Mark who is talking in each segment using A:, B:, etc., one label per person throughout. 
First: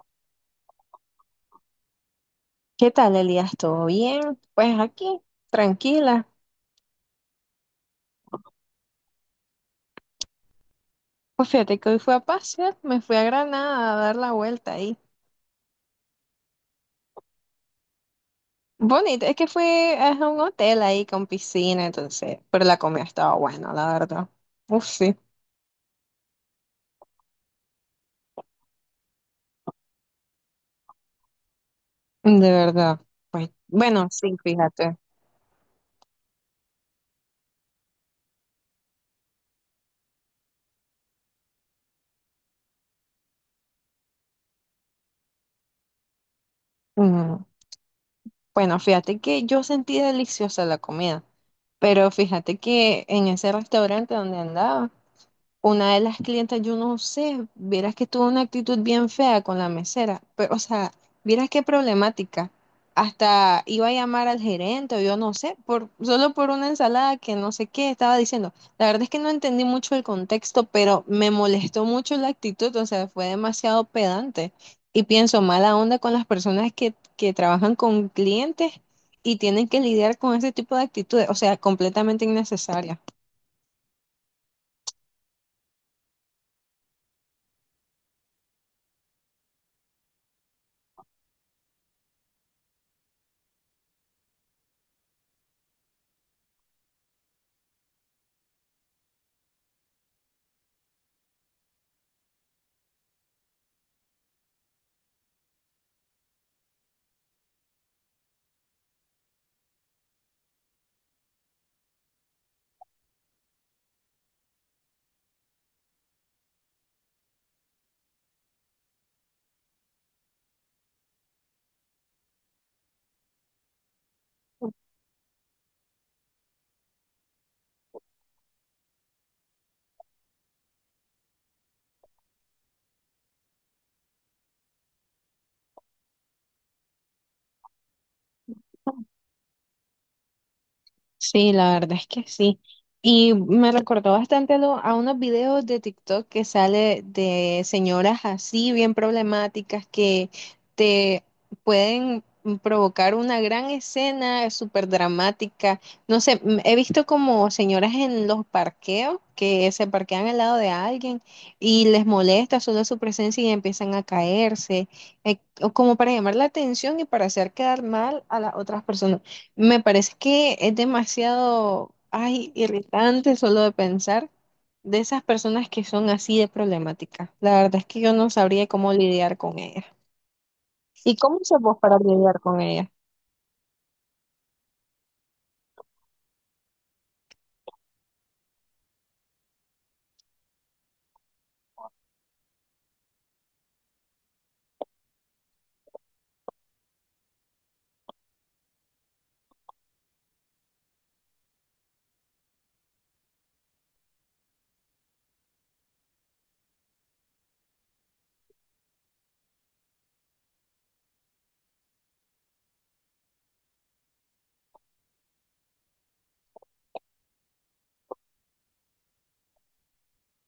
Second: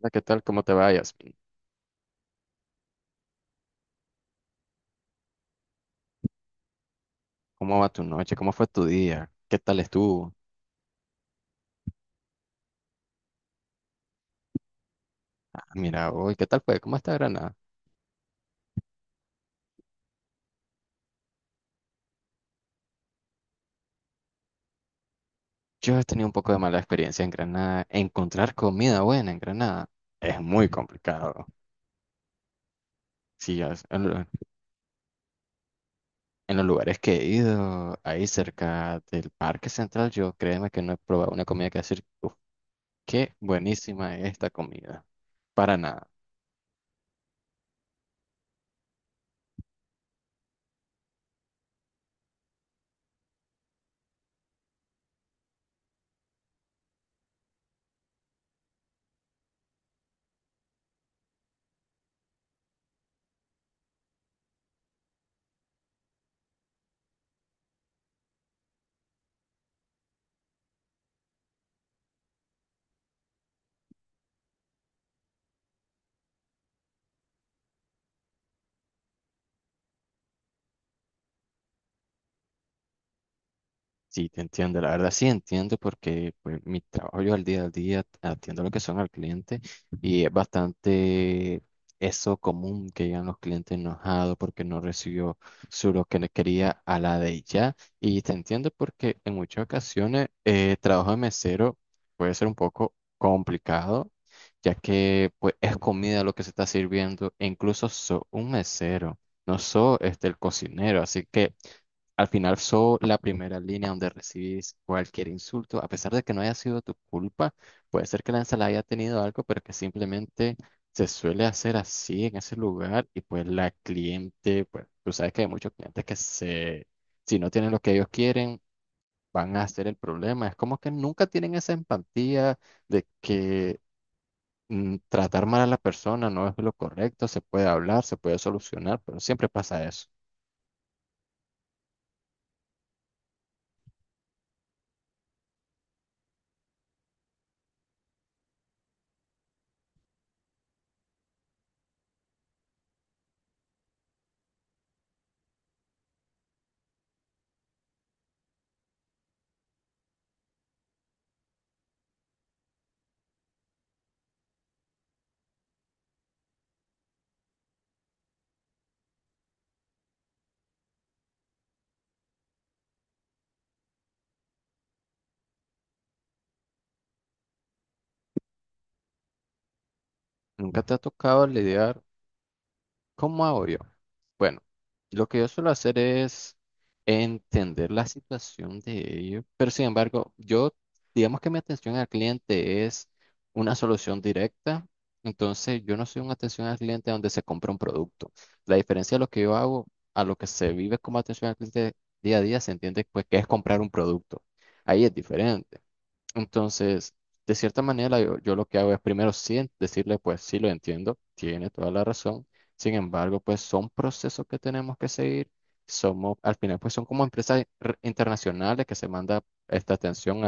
A: Hola, ¿qué tal? ¿Cómo te vayas?
B: ¿Qué tal, Elías? ¿Todo bien? Pues aquí, tranquila.
A: ¿Cómo va tu noche? ¿Cómo fue tu día? ¿Qué tal estuvo?
B: Pues fíjate que hoy fui a pasear, me fui a Granada a dar la vuelta ahí.
A: Ah, mira, hoy, ¿qué tal fue? ¿Cómo está Granada?
B: Bonito, es que fui a un hotel ahí con piscina, entonces, pero la comida estaba buena, la verdad. Uf, sí,
A: Yo he tenido un poco de mala experiencia en Granada. Encontrar comida buena en Granada es muy complicado.
B: de verdad. Pues,
A: Sí, ya es-
B: bueno,
A: en, lo-
B: sí, fíjate.
A: en los lugares que he ido, ahí cerca del Parque Central, yo créeme que no he probado una comida que decir, "Uf, qué buenísima es esta comida." Para nada.
B: Mm, bueno, fíjate que yo sentí deliciosa la comida, pero fíjate que en ese restaurante donde andaba, una de las clientas, yo no sé, vieras que tuvo una actitud bien fea con la mesera, pero, o sea, vieras qué problemática. Hasta iba a llamar al gerente o yo no sé, solo por una ensalada que no sé qué estaba diciendo. La verdad es que no entendí mucho el contexto, pero me molestó mucho la actitud, o sea, fue demasiado pedante. Y pienso mala onda con las personas que trabajan con clientes y tienen que lidiar con ese tipo de actitudes, o sea, completamente innecesaria.
A: Sí, te entiendo, la verdad sí entiendo porque pues mi trabajo yo al día atiendo lo que son al cliente y es bastante eso común que llegan los clientes enojados porque no recibió su lo que le quería a la de ya, y te entiendo porque en muchas ocasiones trabajo de mesero puede ser un poco complicado, ya que pues es comida lo que se está sirviendo e incluso soy un mesero, no soy este el cocinero, así que al final sos la primera línea donde recibís cualquier insulto, a pesar de que no haya sido tu culpa. Puede ser que la ensalada haya tenido algo, pero que simplemente se suele hacer así en ese lugar, y pues la cliente, pues tú sabes que hay muchos clientes que se, si no tienen lo que ellos quieren, van a hacer el problema. Es como que nunca tienen esa empatía de que tratar mal a la persona no es lo correcto, se puede hablar, se puede solucionar, pero siempre pasa eso.
B: Sí, la verdad es que sí. Y me recordó bastante a, a unos videos de TikTok que sale de señoras así bien problemáticas que te pueden provocar una gran escena súper dramática. No sé, he visto como señoras en los parqueos que se parquean al lado de alguien y les molesta solo su presencia y empiezan a caerse, o como para llamar la atención y para hacer quedar mal a las otras personas. Me parece que es demasiado, ay, irritante solo de pensar de esas personas que son así de problemáticas. La verdad es que yo no sabría cómo lidiar con ellas.
A: ¿Nunca te ha
B: ¿Y cómo
A: tocado
B: se vos para
A: lidiar?
B: lidiar con ellas?
A: ¿Cómo hago yo? Bueno, lo que yo suelo hacer es entender la situación de ellos, pero sin embargo, yo, digamos que mi atención al cliente es una solución directa, entonces yo no soy una atención al cliente donde se compra un producto. La diferencia de lo que yo hago a lo que se vive como atención al cliente día a día, se entiende pues que es comprar un producto. Ahí es diferente. Entonces, de cierta manera, yo lo que hago es primero sí en- decirle, pues sí lo entiendo, tiene toda la razón. Sin embargo, pues son procesos que tenemos que seguir. Somos, al final, pues son como empresas re- internacionales que se manda esta atención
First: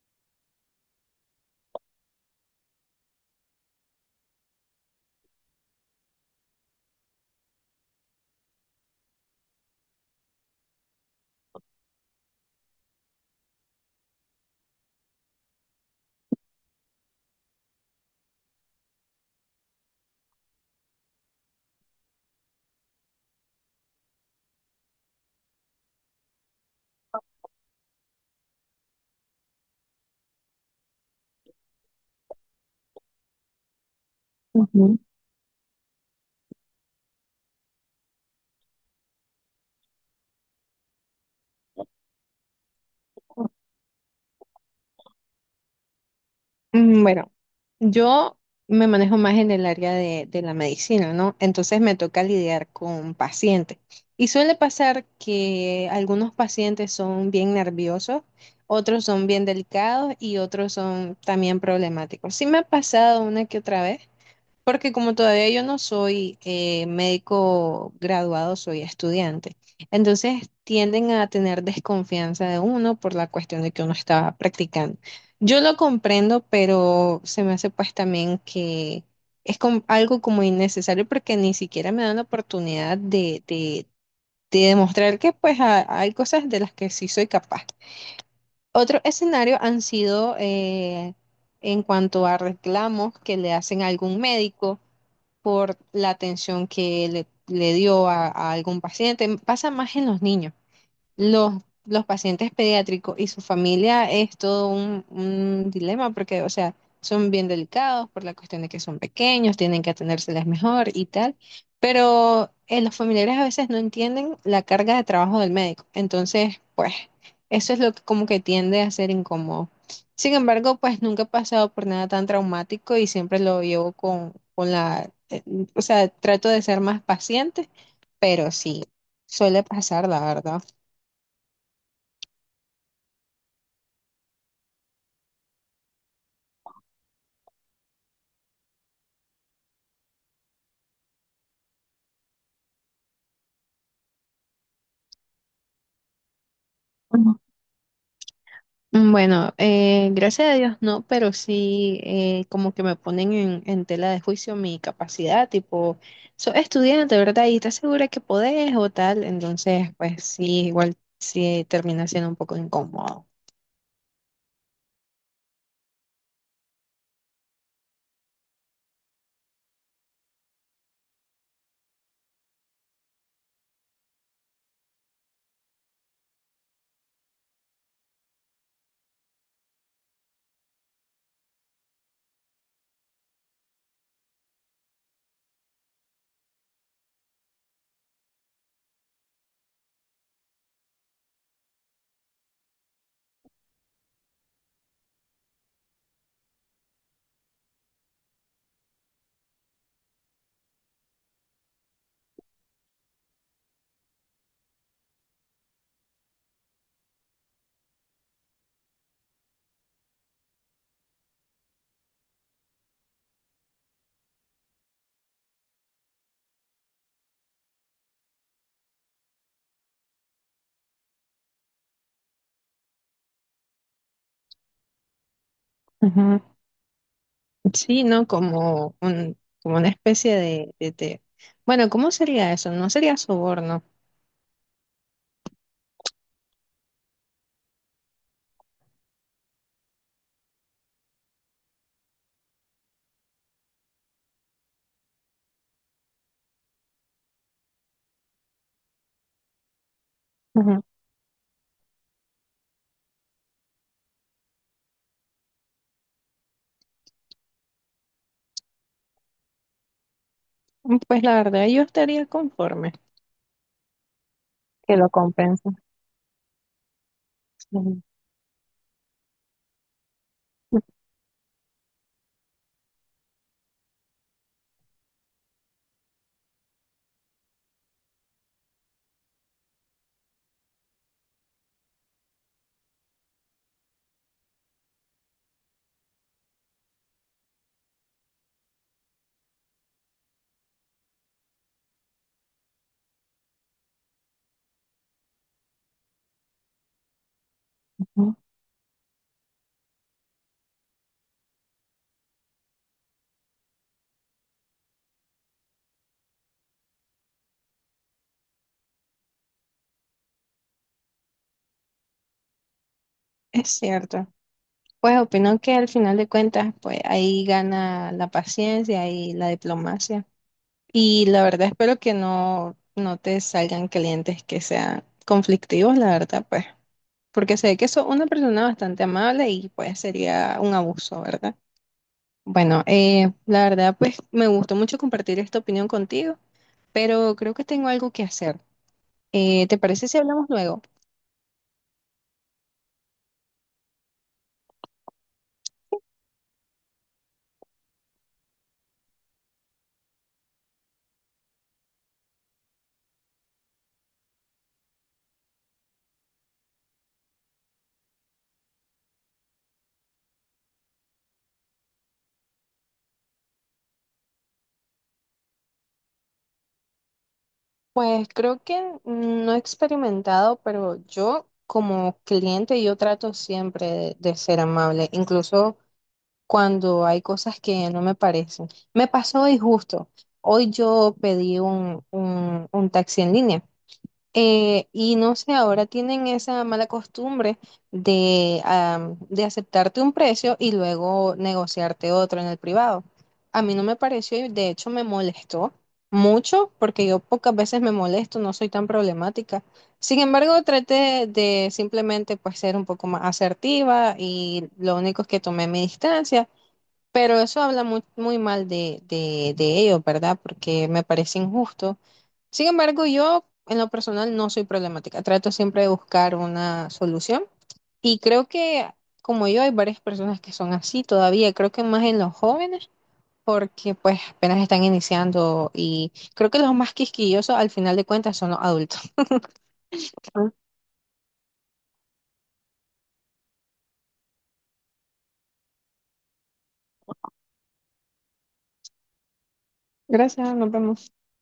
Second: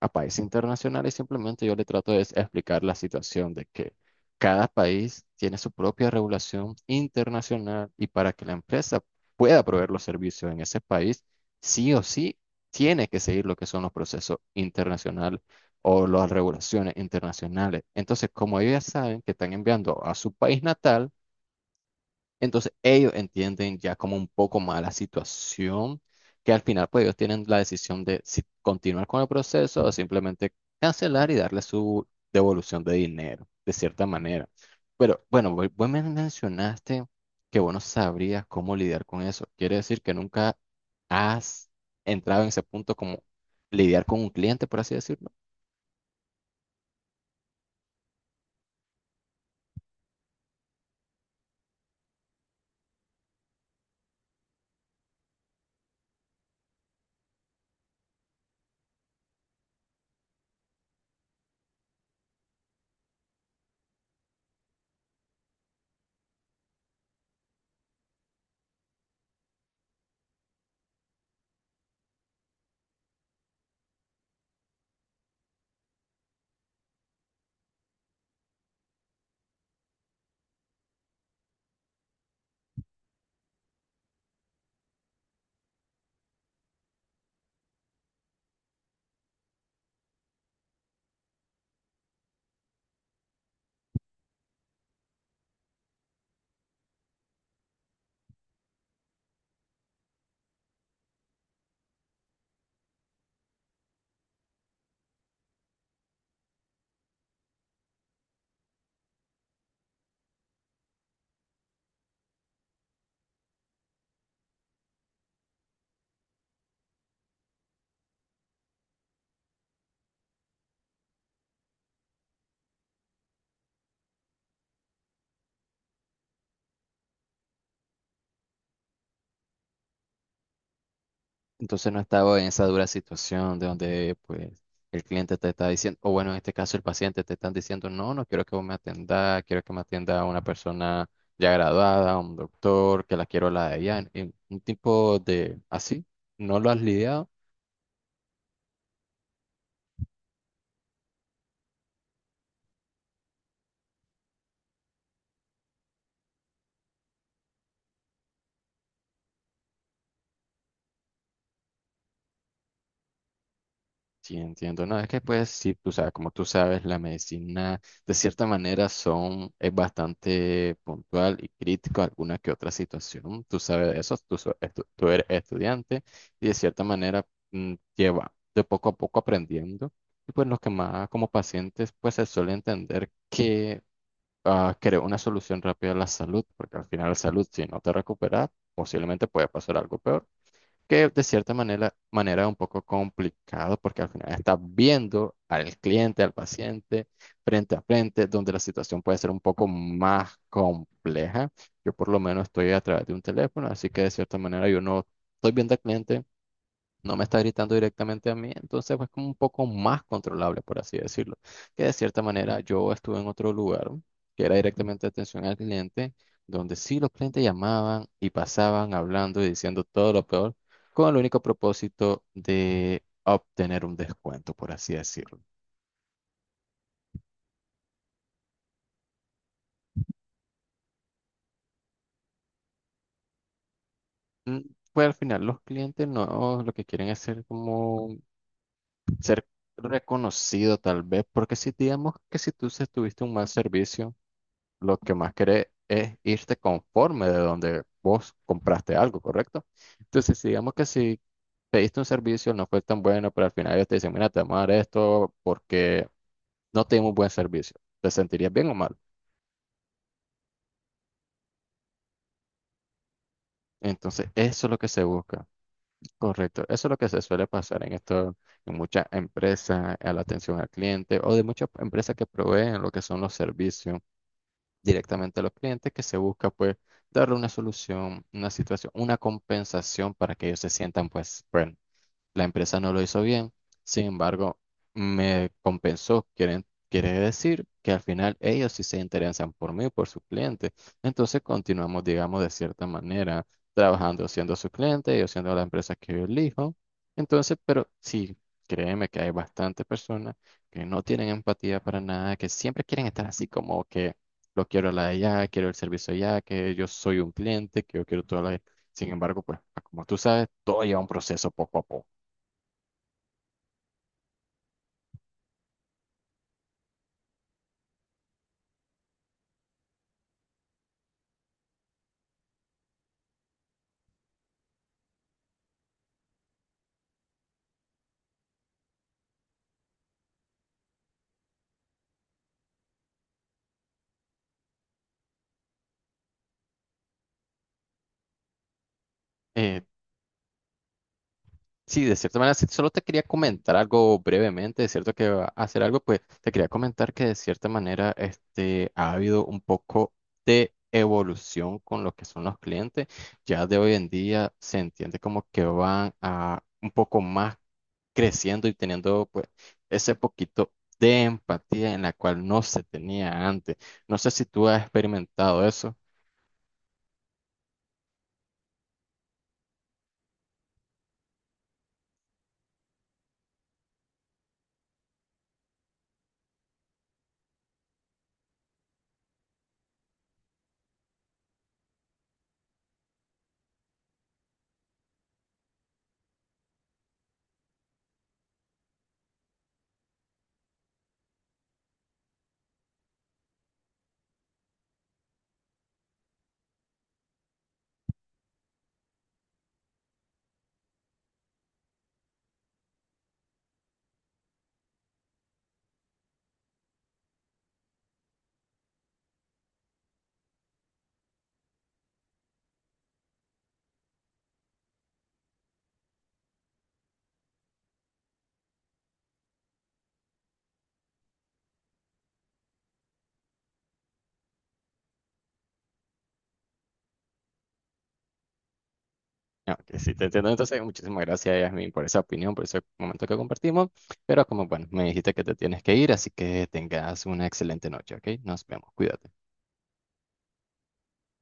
A: a países internacionales. Simplemente yo le trato de explicar la situación de que cada país tiene su propia regulación internacional, y para que la empresa pueda proveer los servicios en ese país, sí o sí tiene que seguir lo que son los procesos internacionales o las regulaciones internacionales. Entonces, como ellos ya saben que están enviando a su país natal, entonces ellos entienden ya como un poco más la situación, que al final pues ellos tienen la decisión de si continuar con el proceso o simplemente cancelar y darle su devolución de dinero, de cierta manera. Pero bueno, vos me mencionaste que vos no sabrías cómo lidiar con eso. Quiere decir que nunca has entrado en ese punto como lidiar con un cliente, por así decirlo.
B: Mm, bueno, yo me manejo más en el área de la medicina, ¿no? Entonces me toca lidiar con pacientes. Y suele pasar que algunos pacientes son bien nerviosos, otros son bien delicados y otros son también problemáticos. Sí me ha pasado una que otra vez, porque como todavía yo no soy médico graduado, soy estudiante. Entonces tienden a tener desconfianza de uno por la cuestión de que uno estaba practicando. Yo lo comprendo, pero se me hace pues también que es algo como innecesario porque ni siquiera me dan la oportunidad de demostrar que pues hay cosas de las que sí soy capaz. Otro escenario han sido en cuanto a reclamos que le hacen a algún médico por la atención que le dio a algún paciente. Pasa más en los niños. Los, los pacientes pediátricos y su familia es todo un dilema porque, o sea, son bien delicados por la cuestión de que son pequeños, tienen que atendérseles mejor y tal, pero los familiares a veces no entienden la carga de trabajo del médico. Entonces, pues, eso es lo que como que tiende a ser incómodo. Sin embargo, pues nunca he pasado por nada tan traumático y siempre lo llevo con la, o sea, trato de ser más paciente, pero sí, suele pasar, la verdad.
A: Entonces no estaba en esa dura situación de donde pues el cliente te está diciendo, o bueno, en este caso el paciente te están diciendo, no, no quiero que vos me atendas, quiero que me atienda una persona ya graduada, un doctor, que la quiero la de allá, en un tipo de así, ¿no lo has lidiado?
B: Mm, bueno, gracias a Dios no, pero sí como que me ponen en tela de juicio mi capacidad, tipo, sos estudiante, ¿verdad? Y estás segura que podés o tal, entonces pues sí, igual sí termina siendo un poco incómodo.
A: Sí, entiendo. No, es que pues sí, tú sabes, como tú sabes, la medicina de cierta manera son, es bastante puntual y crítico a alguna que otra situación. Tú sabes eso, tú, so- estu- tú eres estudiante y de cierta manera lleva de poco a poco aprendiendo. Y pues los que más como pacientes pues se suele entender que ah, crear una solución rápida a la salud, porque al final la salud, si no te recuperas, posiblemente puede pasar algo peor, que de cierta manera es un poco complicado porque al final estás viendo al cliente, al paciente, frente a frente, donde la situación puede ser un poco más compleja. Yo por lo menos estoy a través de un teléfono, así que de cierta manera yo no estoy viendo al cliente, no me está gritando directamente a mí, entonces pues como un poco más controlable, por así decirlo. Que de cierta manera yo estuve en otro lugar, que era directamente atención al cliente, donde sí los clientes llamaban y pasaban hablando y diciendo todo lo peor, con el único propósito de obtener un descuento, por así decirlo.
B: Ujú. Sí, ¿no? Como, como una especie de. Bueno, ¿cómo sería eso? No sería soborno.
A: Mm, Pues al final los clientes no lo que quieren es ser como ser reconocido tal vez, porque si digamos que si tú se- tuviste un mal servicio, lo que más querés es irte conforme de donde vos compraste algo, ¿correcto? Entonces, si digamos
B: Ujú.
A: que si pediste un servicio, no fue tan bueno, pero al final ellos te dicen, mira, te vamos a dar esto porque no te dimos buen servicio. ¿Te sentirías bien o mal?
B: Mm, pues la verdad yo estaría conforme,
A: Entonces, eso es lo que
B: que
A: se
B: lo
A: busca,
B: compensa.
A: correcto. Eso es lo que se suele pasar en
B: Ujú.
A: esto, en muchas empresas, a la atención al cliente o de muchas empresas que proveen lo que son los servicios directamente a los clientes, que se busca pues darle una solución, una situación, una compensación para que ellos se sientan pues, bueno, la empresa no lo hizo bien, sin embargo, me compensó. Quieren, quiere decir que al final ellos sí se interesan por mí, por su cliente. Entonces continuamos, digamos, de cierta manera, trabajando siendo su cliente, ellos siendo la empresa que yo elijo. Entonces, pero
B: Ujú.
A: sí, créeme que hay bastantes personas que no tienen empatía para nada, que siempre quieren estar así como que lo quiero la de allá, quiero el servicio allá, que yo soy un cliente, que yo quiero todo la... Sin embargo, pues, como tú sabes, todo lleva un proceso poco a poco.
B: Es cierto. Pues opino que al final de cuentas, pues ahí gana la paciencia y la diplomacia. Y la verdad espero que no, no te salgan clientes que sean conflictivos, la verdad, pues, porque sé que sos una persona bastante amable y pues sería un abuso, ¿verdad? Bueno, la verdad, pues me gustó mucho compartir esta opinión contigo, pero creo que tengo algo que hacer. ¿Te
A: Eh,
B: parece si hablamos luego?
A: sí, de cierta manera, sí, solo te quería comentar algo brevemente, de cierto que va a hacer algo, pues te quería comentar que de cierta manera este, ha habido un poco de evolución con lo que son los clientes. Ya de hoy en día se entiende como que van a un poco más creciendo y teniendo pues ese poquito de empatía en la cual no se tenía antes. No sé si tú has experimentado eso.
B: Pues creo que no he experimentado, pero yo como cliente yo trato siempre de ser amable, incluso cuando hay cosas que no me parecen. Me pasó hoy justo, hoy yo pedí un taxi en línea y no sé, ahora tienen esa mala costumbre de, am, de aceptarte un precio y luego negociarte otro en el privado. A mí no me pareció y de hecho me molestó mucho porque yo pocas veces me molesto, no soy tan problemática. Sin embargo, traté de simplemente pues ser un poco más asertiva y lo único es que tomé mi distancia, pero eso habla muy, muy mal de ellos, ¿verdad? Porque me parece injusto. Sin embargo, yo en lo personal no soy problemática. Trato siempre de buscar una solución. Y creo que, como yo, hay varias personas que son así todavía. Creo que más en los jóvenes, porque pues apenas están iniciando. Y creo que los más quisquillosos al final de cuentas son los adultos.
A: Ah, ok, sí, te entiendo.
B: Ah,
A: Entonces, muchísimas gracias, Yasmin, por esa opinión, por ese momento que compartimos. Pero como, bueno, me dijiste que te tienes que ir, así que tengas una excelente noche, ¿ok? Nos vemos, cuídate.
B: gracias, nos vemos.